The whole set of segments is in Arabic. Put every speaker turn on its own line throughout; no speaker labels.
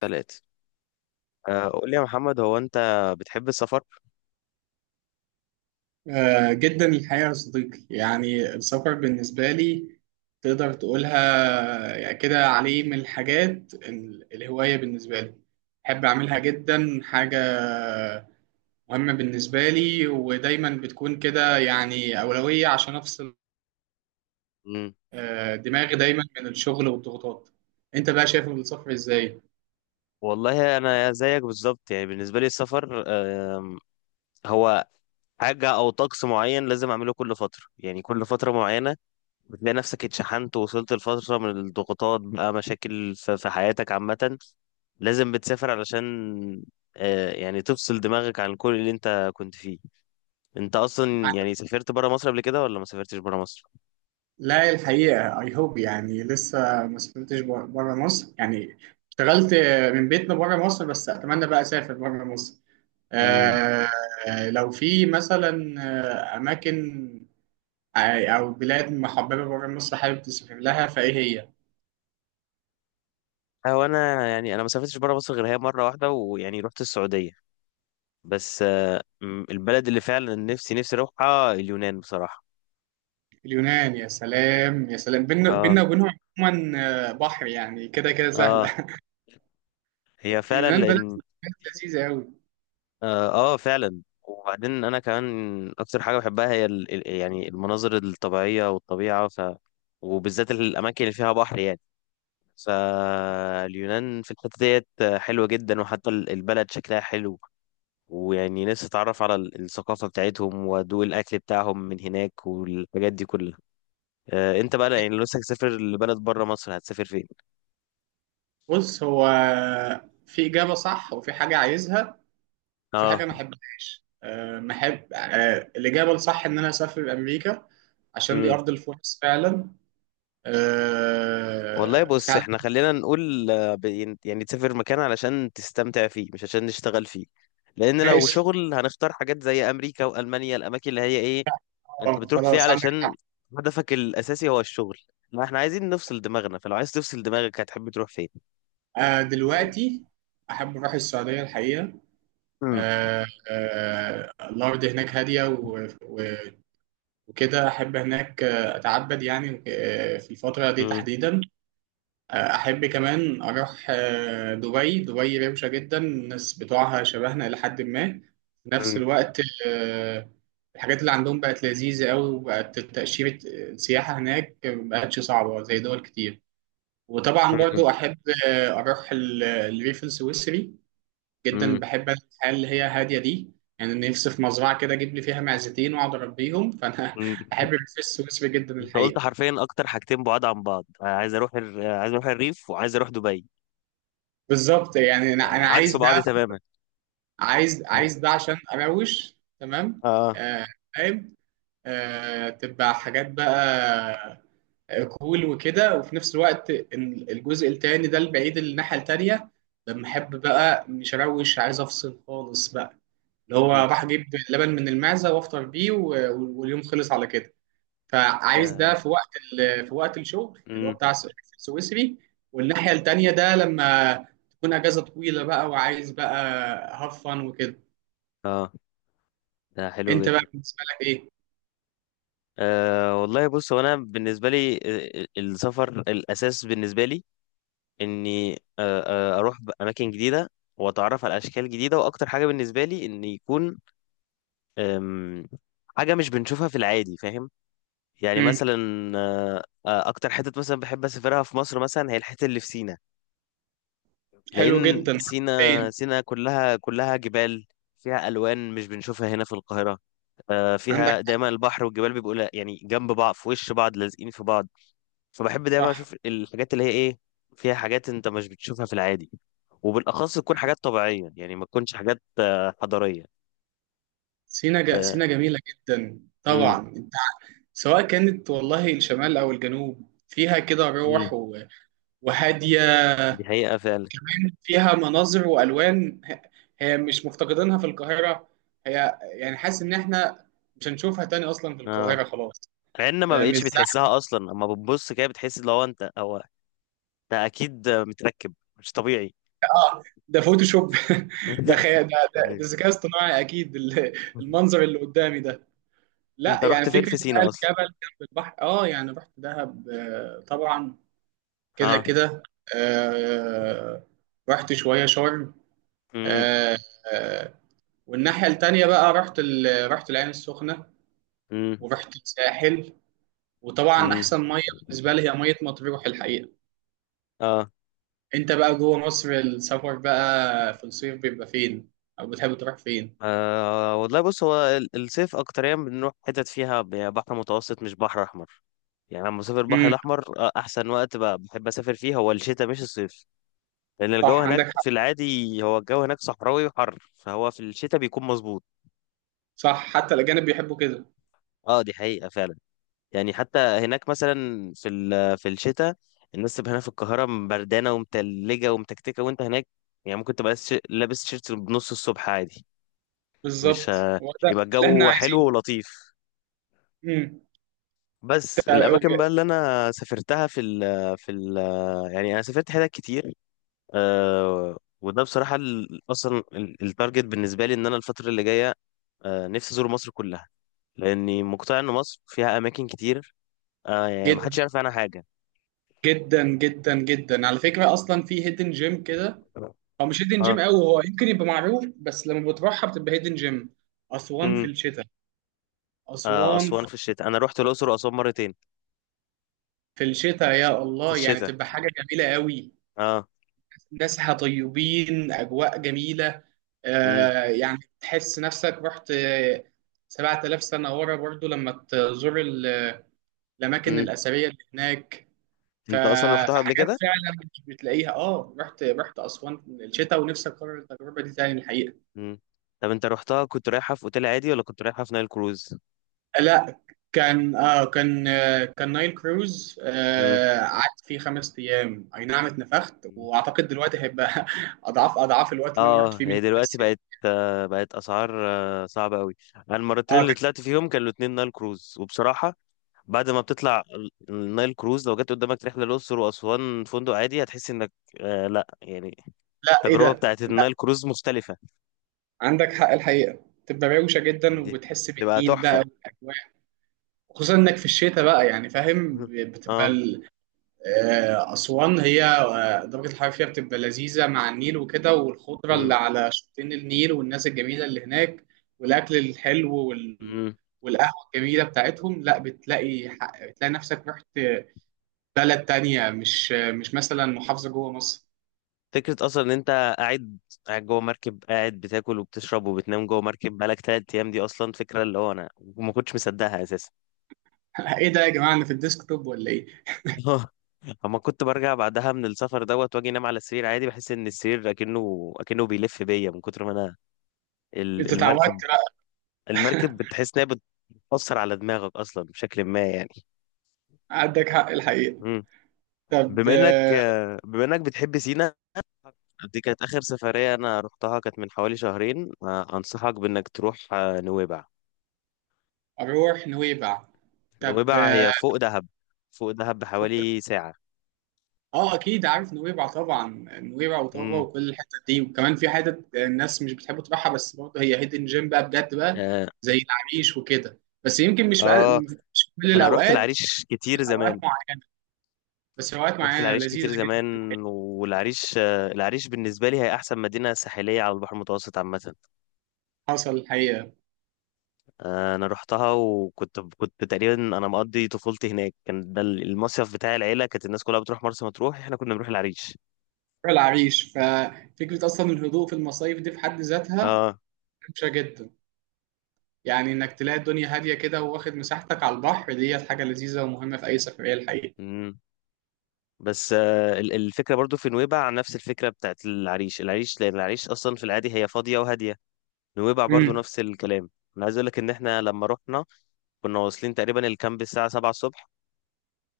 ثلاثة. قول لي يا محمد، هو أنت بتحب السفر؟
جدا الحقيقة يا صديقي، يعني السفر بالنسبة لي تقدر تقولها يعني كده، عليه من الحاجات الهواية بالنسبة لي بحب أعملها. جدا حاجة مهمة بالنسبة لي، ودايما بتكون كده يعني أولوية عشان أفصل
مم.
دماغي دايما من الشغل والضغوطات. أنت بقى شايف السفر إزاي؟
والله أنا زيك بالظبط، يعني بالنسبة لي السفر هو حاجة أو طقس معين لازم أعمله كل فترة، يعني كل فترة معينة بتلاقي نفسك اتشحنت ووصلت لفترة من الضغوطات، بقى مشاكل في حياتك عامة لازم بتسافر علشان يعني تفصل دماغك عن كل اللي أنت كنت فيه. أنت أصلا يعني سافرت برا مصر قبل كده، ولا ما سافرتش برا مصر؟
لا، الحقيقة I hope يعني لسه ما سافرتش بره مصر. يعني اشتغلت من بيتنا بره مصر، بس أتمنى بقى أسافر بره مصر. آه، لو في مثلا أماكن أو بلاد محببة بره مصر حابب تسافر لها، فإيه هي؟
هو انا، يعني انا ما سافرتش بره مصر غير هي مره واحده، ويعني رحت السعوديه. بس البلد اللي فعلا نفسي اروحها اليونان بصراحه.
اليونان، يا سلام يا سلام. بينا
اه.
بينا وبينهم. عموما بحر، يعني كده كده
اه،
سهلة.
هي فعلا
اليونان بلد
لان
بلد لذيذة أوي.
اه, آه فعلا. وبعدين انا كمان اكتر حاجه بحبها هي يعني المناظر الطبيعيه والطبيعه وبالذات الاماكن اللي فيها بحر يعني. فاليونان في الحته ديت حلوه جدا، وحتى البلد شكلها حلو، ويعني نفسي اتعرف على الثقافة بتاعتهم وادوق الاكل بتاعهم من هناك والحاجات دي كلها. آه، انت بقى يعني لو نفسك تسافر لبلد بره مصر، هتسافر فين؟
بص، هو في إجابة صح وفي حاجة عايزها، في حاجة
اه.
ما أحبهاش. ما أحب. الإجابة الصح إن أنا أسافر أمريكا، عشان دي
امم.
أرض الفرص فعلا.
والله
أه،
بص،
فعلا.
احنا خلينا نقول، يعني تسافر مكان علشان تستمتع فيه، مش عشان نشتغل فيه. لان لو
ماشي.
شغل هنختار حاجات زي امريكا والمانيا، الاماكن اللي هي ايه انت بتروح فيها
خلاص، عندك حق.
علشان هدفك الاساسي هو الشغل. ما احنا عايزين نفصل دماغنا، فلو عايز تفصل دماغك هتحب تروح فين؟
أه، دلوقتي أحب أروح السعودية الحقيقة.
امم.
أه أه، الأرض هناك هادية، وكده أحب هناك. أتعبد يعني، في الفترة دي
امم.
تحديدا. احب كمان اروح دبي. دبي روشه جدا، الناس بتوعها شبهنا الى حد ما في نفس
امم.
الوقت. آه، الحاجات اللي عندهم بقت لذيذه قوي، وبقت تاشيره السياحه هناك ما بقتش صعبه زي دول كتير. وطبعا برضو احب اروح الريف السويسري. جدا
امم.
بحب أنا الحياه اللي هي هاديه دي. يعني نفسي في مزرعه كده اجيب لي فيها معزتين واقعد اربيهم، فانا
مم.
احب الريف السويسري جدا
انت قلت
الحقيقه.
حرفيا اكتر حاجتين بعاد عن بعض، انا عايز اروح عايز اروح الريف، وعايز اروح دبي.
بالظبط. يعني انا
آه،
أنا
عكس
عايز ده.
بعض تماما.
عايز ده عشان اروش تمام.
اه.
آه، فاهم. تبقى حاجات بقى كول وكده، وفي نفس الوقت إن الجزء التاني ده البعيد اللي الناحية التانية لما احب بقى مش اروش، عايز افصل خالص بقى، اللي هو
مم.
راح اجيب لبن من المعزة وافطر بيه، واليوم خلص على كده. فعايز
ده.
ده في وقت في وقت الشغل اللي هو
مم.
بتاع السويسري، والناحية التانية ده لما تكون اجازة طويلة بقى، وعايز بقى هفن وكده.
اه، ده حلو
انت بقى
جدا.
بالنسبه لك ايه؟
آه، والله بص، هو انا بالنسبه لي، السفر الاساس بالنسبه لي اني آه اروح اماكن جديده واتعرف على اشكال جديده. واكتر حاجه بالنسبه لي ان يكون آم، حاجه مش بنشوفها في العادي، فاهم؟ يعني
امم.
مثلا آه، اكتر حتة مثلا بحب اسافرها في مصر، مثلا هي الحتة اللي في سينا.
حلو
لان
جدا.
سينا،
فين؟
سينا كلها جبال، فيها الوان مش بنشوفها هنا في القاهرة.
عندك.
فيها دايما البحر والجبال بيبقوا يعني جنب بعض، في وش بعض، لازقين في بعض. فبحب دايما
صح.
اشوف الحاجات اللي هي ايه فيها، حاجات انت مش بتشوفها في العادي، وبالاخص تكون حاجات طبيعية، يعني ما تكونش حاجات حضارية.
سينا
آه.
سينا جميله جدا
امم.
طبعا. انت سواء كانت والله الشمال او الجنوب، فيها كده روح
امم.
و... وهاديه.
دي حقيقة فعلا.
كمان فيها مناظر والوان. هي مش مفتقدينها في القاهره. هي يعني، حاسس ان احنا مش هنشوفها تاني اصلا في
اه،
القاهره، خلاص.
مع ان ما
مش
بقتش
زحمه.
بتحسها اصلا. اما بتبص كده بتحس لو انت او ده اكيد متركب، مش طبيعي.
اه، ده فوتوشوب. ده خيال، ده ده
ايوه.
ده ذكاء اصطناعي اكيد، المنظر اللي قدامي ده. لا،
انت
يعني
رحت فين
فكرة
في
بقى
سينا اصلا؟
الجبل جنب البحر. اه، يعني رحت دهب طبعا، كده
اه.
كده. آه، رحت شوية شرم.
امم.
آه، آه، والناحية التانية بقى رحت العين السخنة،
امم.
ورحت الساحل. وطبعا
امم.
أحسن مية بالنسبة لي هي مية مطروح الحقيقة.
اه.
أنت بقى جوه مصر، السفر بقى في الصيف بيبقى فين؟ أو بتحب تروح فين؟
آه، والله بص، هو الصيف اكتريا بنروح حتت فيها بحر متوسط، مش بحر احمر. يعني لما بسافر البحر
امم.
الاحمر، احسن وقت بحب اسافر فيه هو الشتاء، مش الصيف. لان الجو
صح،
هناك
عندك حق.
في العادي، هو الجو هناك صحراوي وحر، فهو في الشتاء بيكون مظبوط.
صح، حتى الأجانب بيحبوا كده.
اه، دي حقيقة فعلا. يعني حتى هناك مثلا في في الشتاء، الناس تبقى هنا في القاهرة بردانة ومتلجة ومتكتكة، وانت هناك يعني ممكن تبقى لابس تيشيرت بنص الصبح عادي. مش
بالظبط،
ه-
هو ده
يبقى
اللي احنا
الجو حلو
عايزينه.
ولطيف. بس
امم.
الأماكن بقى اللي أنا سافرتها في ال يعني أنا سافرت حتت كتير. آه، وده بصراحة التارجت بالنسبة لي إن أنا الفترة اللي جاية آه، نفسي أزور مصر كلها، لأني مقتنع إن مصر فيها أماكن كتير آه، يعني
جدا
محدش يعرف عنها حاجة.
جدا جدا جدا، على فكرة، أصلا في هيدن جيم كده. هو مش هيدن جيم قوي، هو يمكن يبقى معروف، بس لما بتروحها بتبقى هيدن جيم. أسوان في
اه.
الشتاء.
آه،
أسوان في
أسوان في الشتاء. أنا رحت الأقصر وأسوان مرتين
في الشتاء، يا
في
الله، يعني
الشتاء.
بتبقى حاجة جميلة قوي.
أه.
ناسها طيبين، أجواء جميلة.
امم.
آه يعني تحس نفسك رحت 7000 سنة ورا، برضو لما تزور الأماكن
امم.
الأثرية اللي هناك. ف-
أنت أصلا رحتها قبل
فحاجات
كده؟
فعلا مش بتلاقيها. اه، رحت اسوان الشتاء، ونفسي اكرر التجربه دي تاني الحقيقه.
امم. طب أنت رحتها كنت رايحة في أوتيل عادي، ولا كنت رايحة في نايل كروز؟
لا، كان. كان نايل كروز.
امم.
آه، قعدت فيه 5 ايام، اي نعم، اتنفخت. واعتقد دلوقتي هيبقى اضعاف الوقت اللي انا رحت
أه،
فيه من.
هي
بس
دلوقتي بقت آه، بقت أسعار آه، صعبة أوي. أنا المرتين
اه،
اللي
كان.
طلعت فيهم كانوا الاتنين نايل كروز، وبصراحة بعد ما بتطلع النايل كروز، لو جت قدامك رحلة الأقصر وأسوان فندق عادي هتحس إنك آه، لأ، يعني
لا، ايه
التجربة
ده؟
بتاعت النايل كروز مختلفة.
عندك حق الحقيقه. تبقى روشه جدا،
دي
وبتحس
تبقى
بالنيل بقى
تحفة.
والاجواء. خصوصا انك في الشتاء بقى يعني، فاهم، بتبقى
أه.
أسوان هي درجة الحرارة فيها بتبقى لذيذة مع النيل وكده، والخضرة اللي على شطين النيل والناس الجميلة اللي هناك، والأكل الحلو،
مم.
والقهوة الجميلة بتاعتهم. لا، بتلاقي نفسك رحت بلد تانية، مش مثلا محافظة جوه مصر.
فكرة أصلا إن أنت قاعد قاعد جوه مركب، قاعد بتاكل وبتشرب وبتنام جوه مركب بقالك تلات أيام. دي أصلا فكرة اللي هو أنا ما كنتش مصدقها أساسا.
إيه ده يا جماعة، أنا في الديسكتوب ولا إيه؟
أما كنت برجع بعدها من السفر دوت وأجي أنام على السرير عادي، بحس إن السرير أكنه بيلف بيا من كتر ما أنا ال-
أنت
المركب
اتعودت. لا،
المركب، بتحس إنها بتأثر على دماغك أصلا بشكل ما يعني.
عندك حق الحقيقة.
مم.
طب
بما إنك بتحب سينا، دي كانت آخر سفرية أنا رحتها، كانت من حوالي شهرين. آه، أنصحك بإنك تروح آه، نويبع.
أروح نويبع. طب
نويبع هي فوق دهب، فوق دهب
فوق.
بحوالي ساعة.
اه، اكيد عارف نويبع طبعا. نويبع وطابا
امم.
وكل الحتت دي. وكمان في حتت الناس مش بتحب تروحها، بس برضه هي هيدن جيم بقى، بجد بقى،
اه.
زي العريش وكده. بس يمكن مش بقى،
آه،
مش في كل
انا رحت
الاوقات،
العريش
في
كتير
اوقات
زمان.
معينه. بس في اوقات
رحت
معينه
العريش
لذيذه
كتير
جدا.
زمان. والعريش آه، العريش بالنسبة لي هي أحسن مدينة ساحلية على البحر المتوسط عامة.
حصل الحقيقه.
آه، أنا رحتها، وكنت تقريبا أنا مقضي طفولتي هناك، كان ده المصيف بتاع العيلة. كانت الناس كلها بتروح مرسى مطروح، إحنا كنا بنروح العريش.
روح العريش، ففكره اصلا الهدوء في المصايف دي في حد ذاتها
اه.
ممشى جدا. يعني انك تلاقي الدنيا هاديه كده، واخد مساحتك على البحر، ديت حاجه لذيذه ومهمه في اي سفريه الحقيقه.
امم. بس آه، ال- الفكرة برضو في نويبع نفس الفكرة بتاعت العريش. العريش لأن العريش أصلا في العادي هي فاضية وهادية، نويبع برضو
امم.
نفس الكلام. انا عايز اقول لك ان احنا لما رحنا كنا واصلين تقريبا الكامب الساعه 7 الصبح،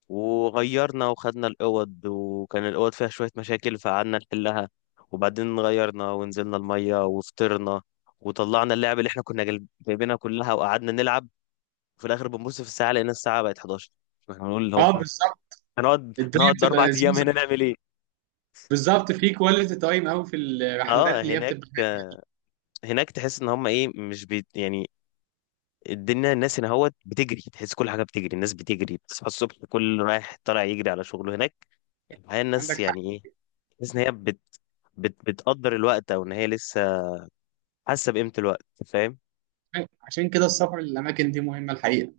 وغيرنا وخدنا الاوض، وكان الاوض فيها شويه مشاكل فقعدنا نحلها، وبعدين غيرنا ونزلنا الميه وفطرنا، وطلعنا اللعب اللي احنا كنا جايبينها كلها وقعدنا نلعب، وفي الاخر بنبص في الساعه لقينا الساعه بقت 11. احنا هنقول اللي هو
اه،
احنا
بالظبط.
هنقعد
الدنيا
هنقعد
بتبقى
اربع ايام هنا
لذيذه،
نعمل ايه؟
بالظبط. في كواليتي تايم قوي في
اه،
الرحلات اللي هي
هناك،
بتبقى.
هناك تحس ان هم ايه، مش بي يعني. الدنيا الناس هنا هوت بتجري، تحس كل حاجه بتجري، الناس بتجري، بتصحى الصبح كل رايح طالع يجري على شغله. هناك الحقيقه الناس
عندك حق.
يعني ايه، تحس ان هي بتقدر الوقت، او ان هي لسه حاسه بقيمه الوقت، فاهم؟
عشان كده السفر للاماكن دي مهمه الحقيقه.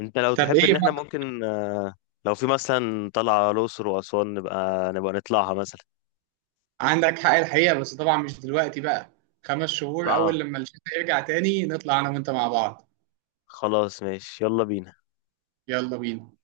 انت لو
طب
تحب
ايه
ان احنا
بقى؟
ممكن آه، لو في مثلا طلعه الاقصر واسوان، نبقى نطلعها مثلا.
عندك حق الحقيقه، بس طبعا مش دلوقتي بقى. 5 شهور اول
اه،
لما الشتاء يرجع تاني، نطلع انا وانت مع بعض.
خلاص ماشي، يلا بينا.
يلا بينا.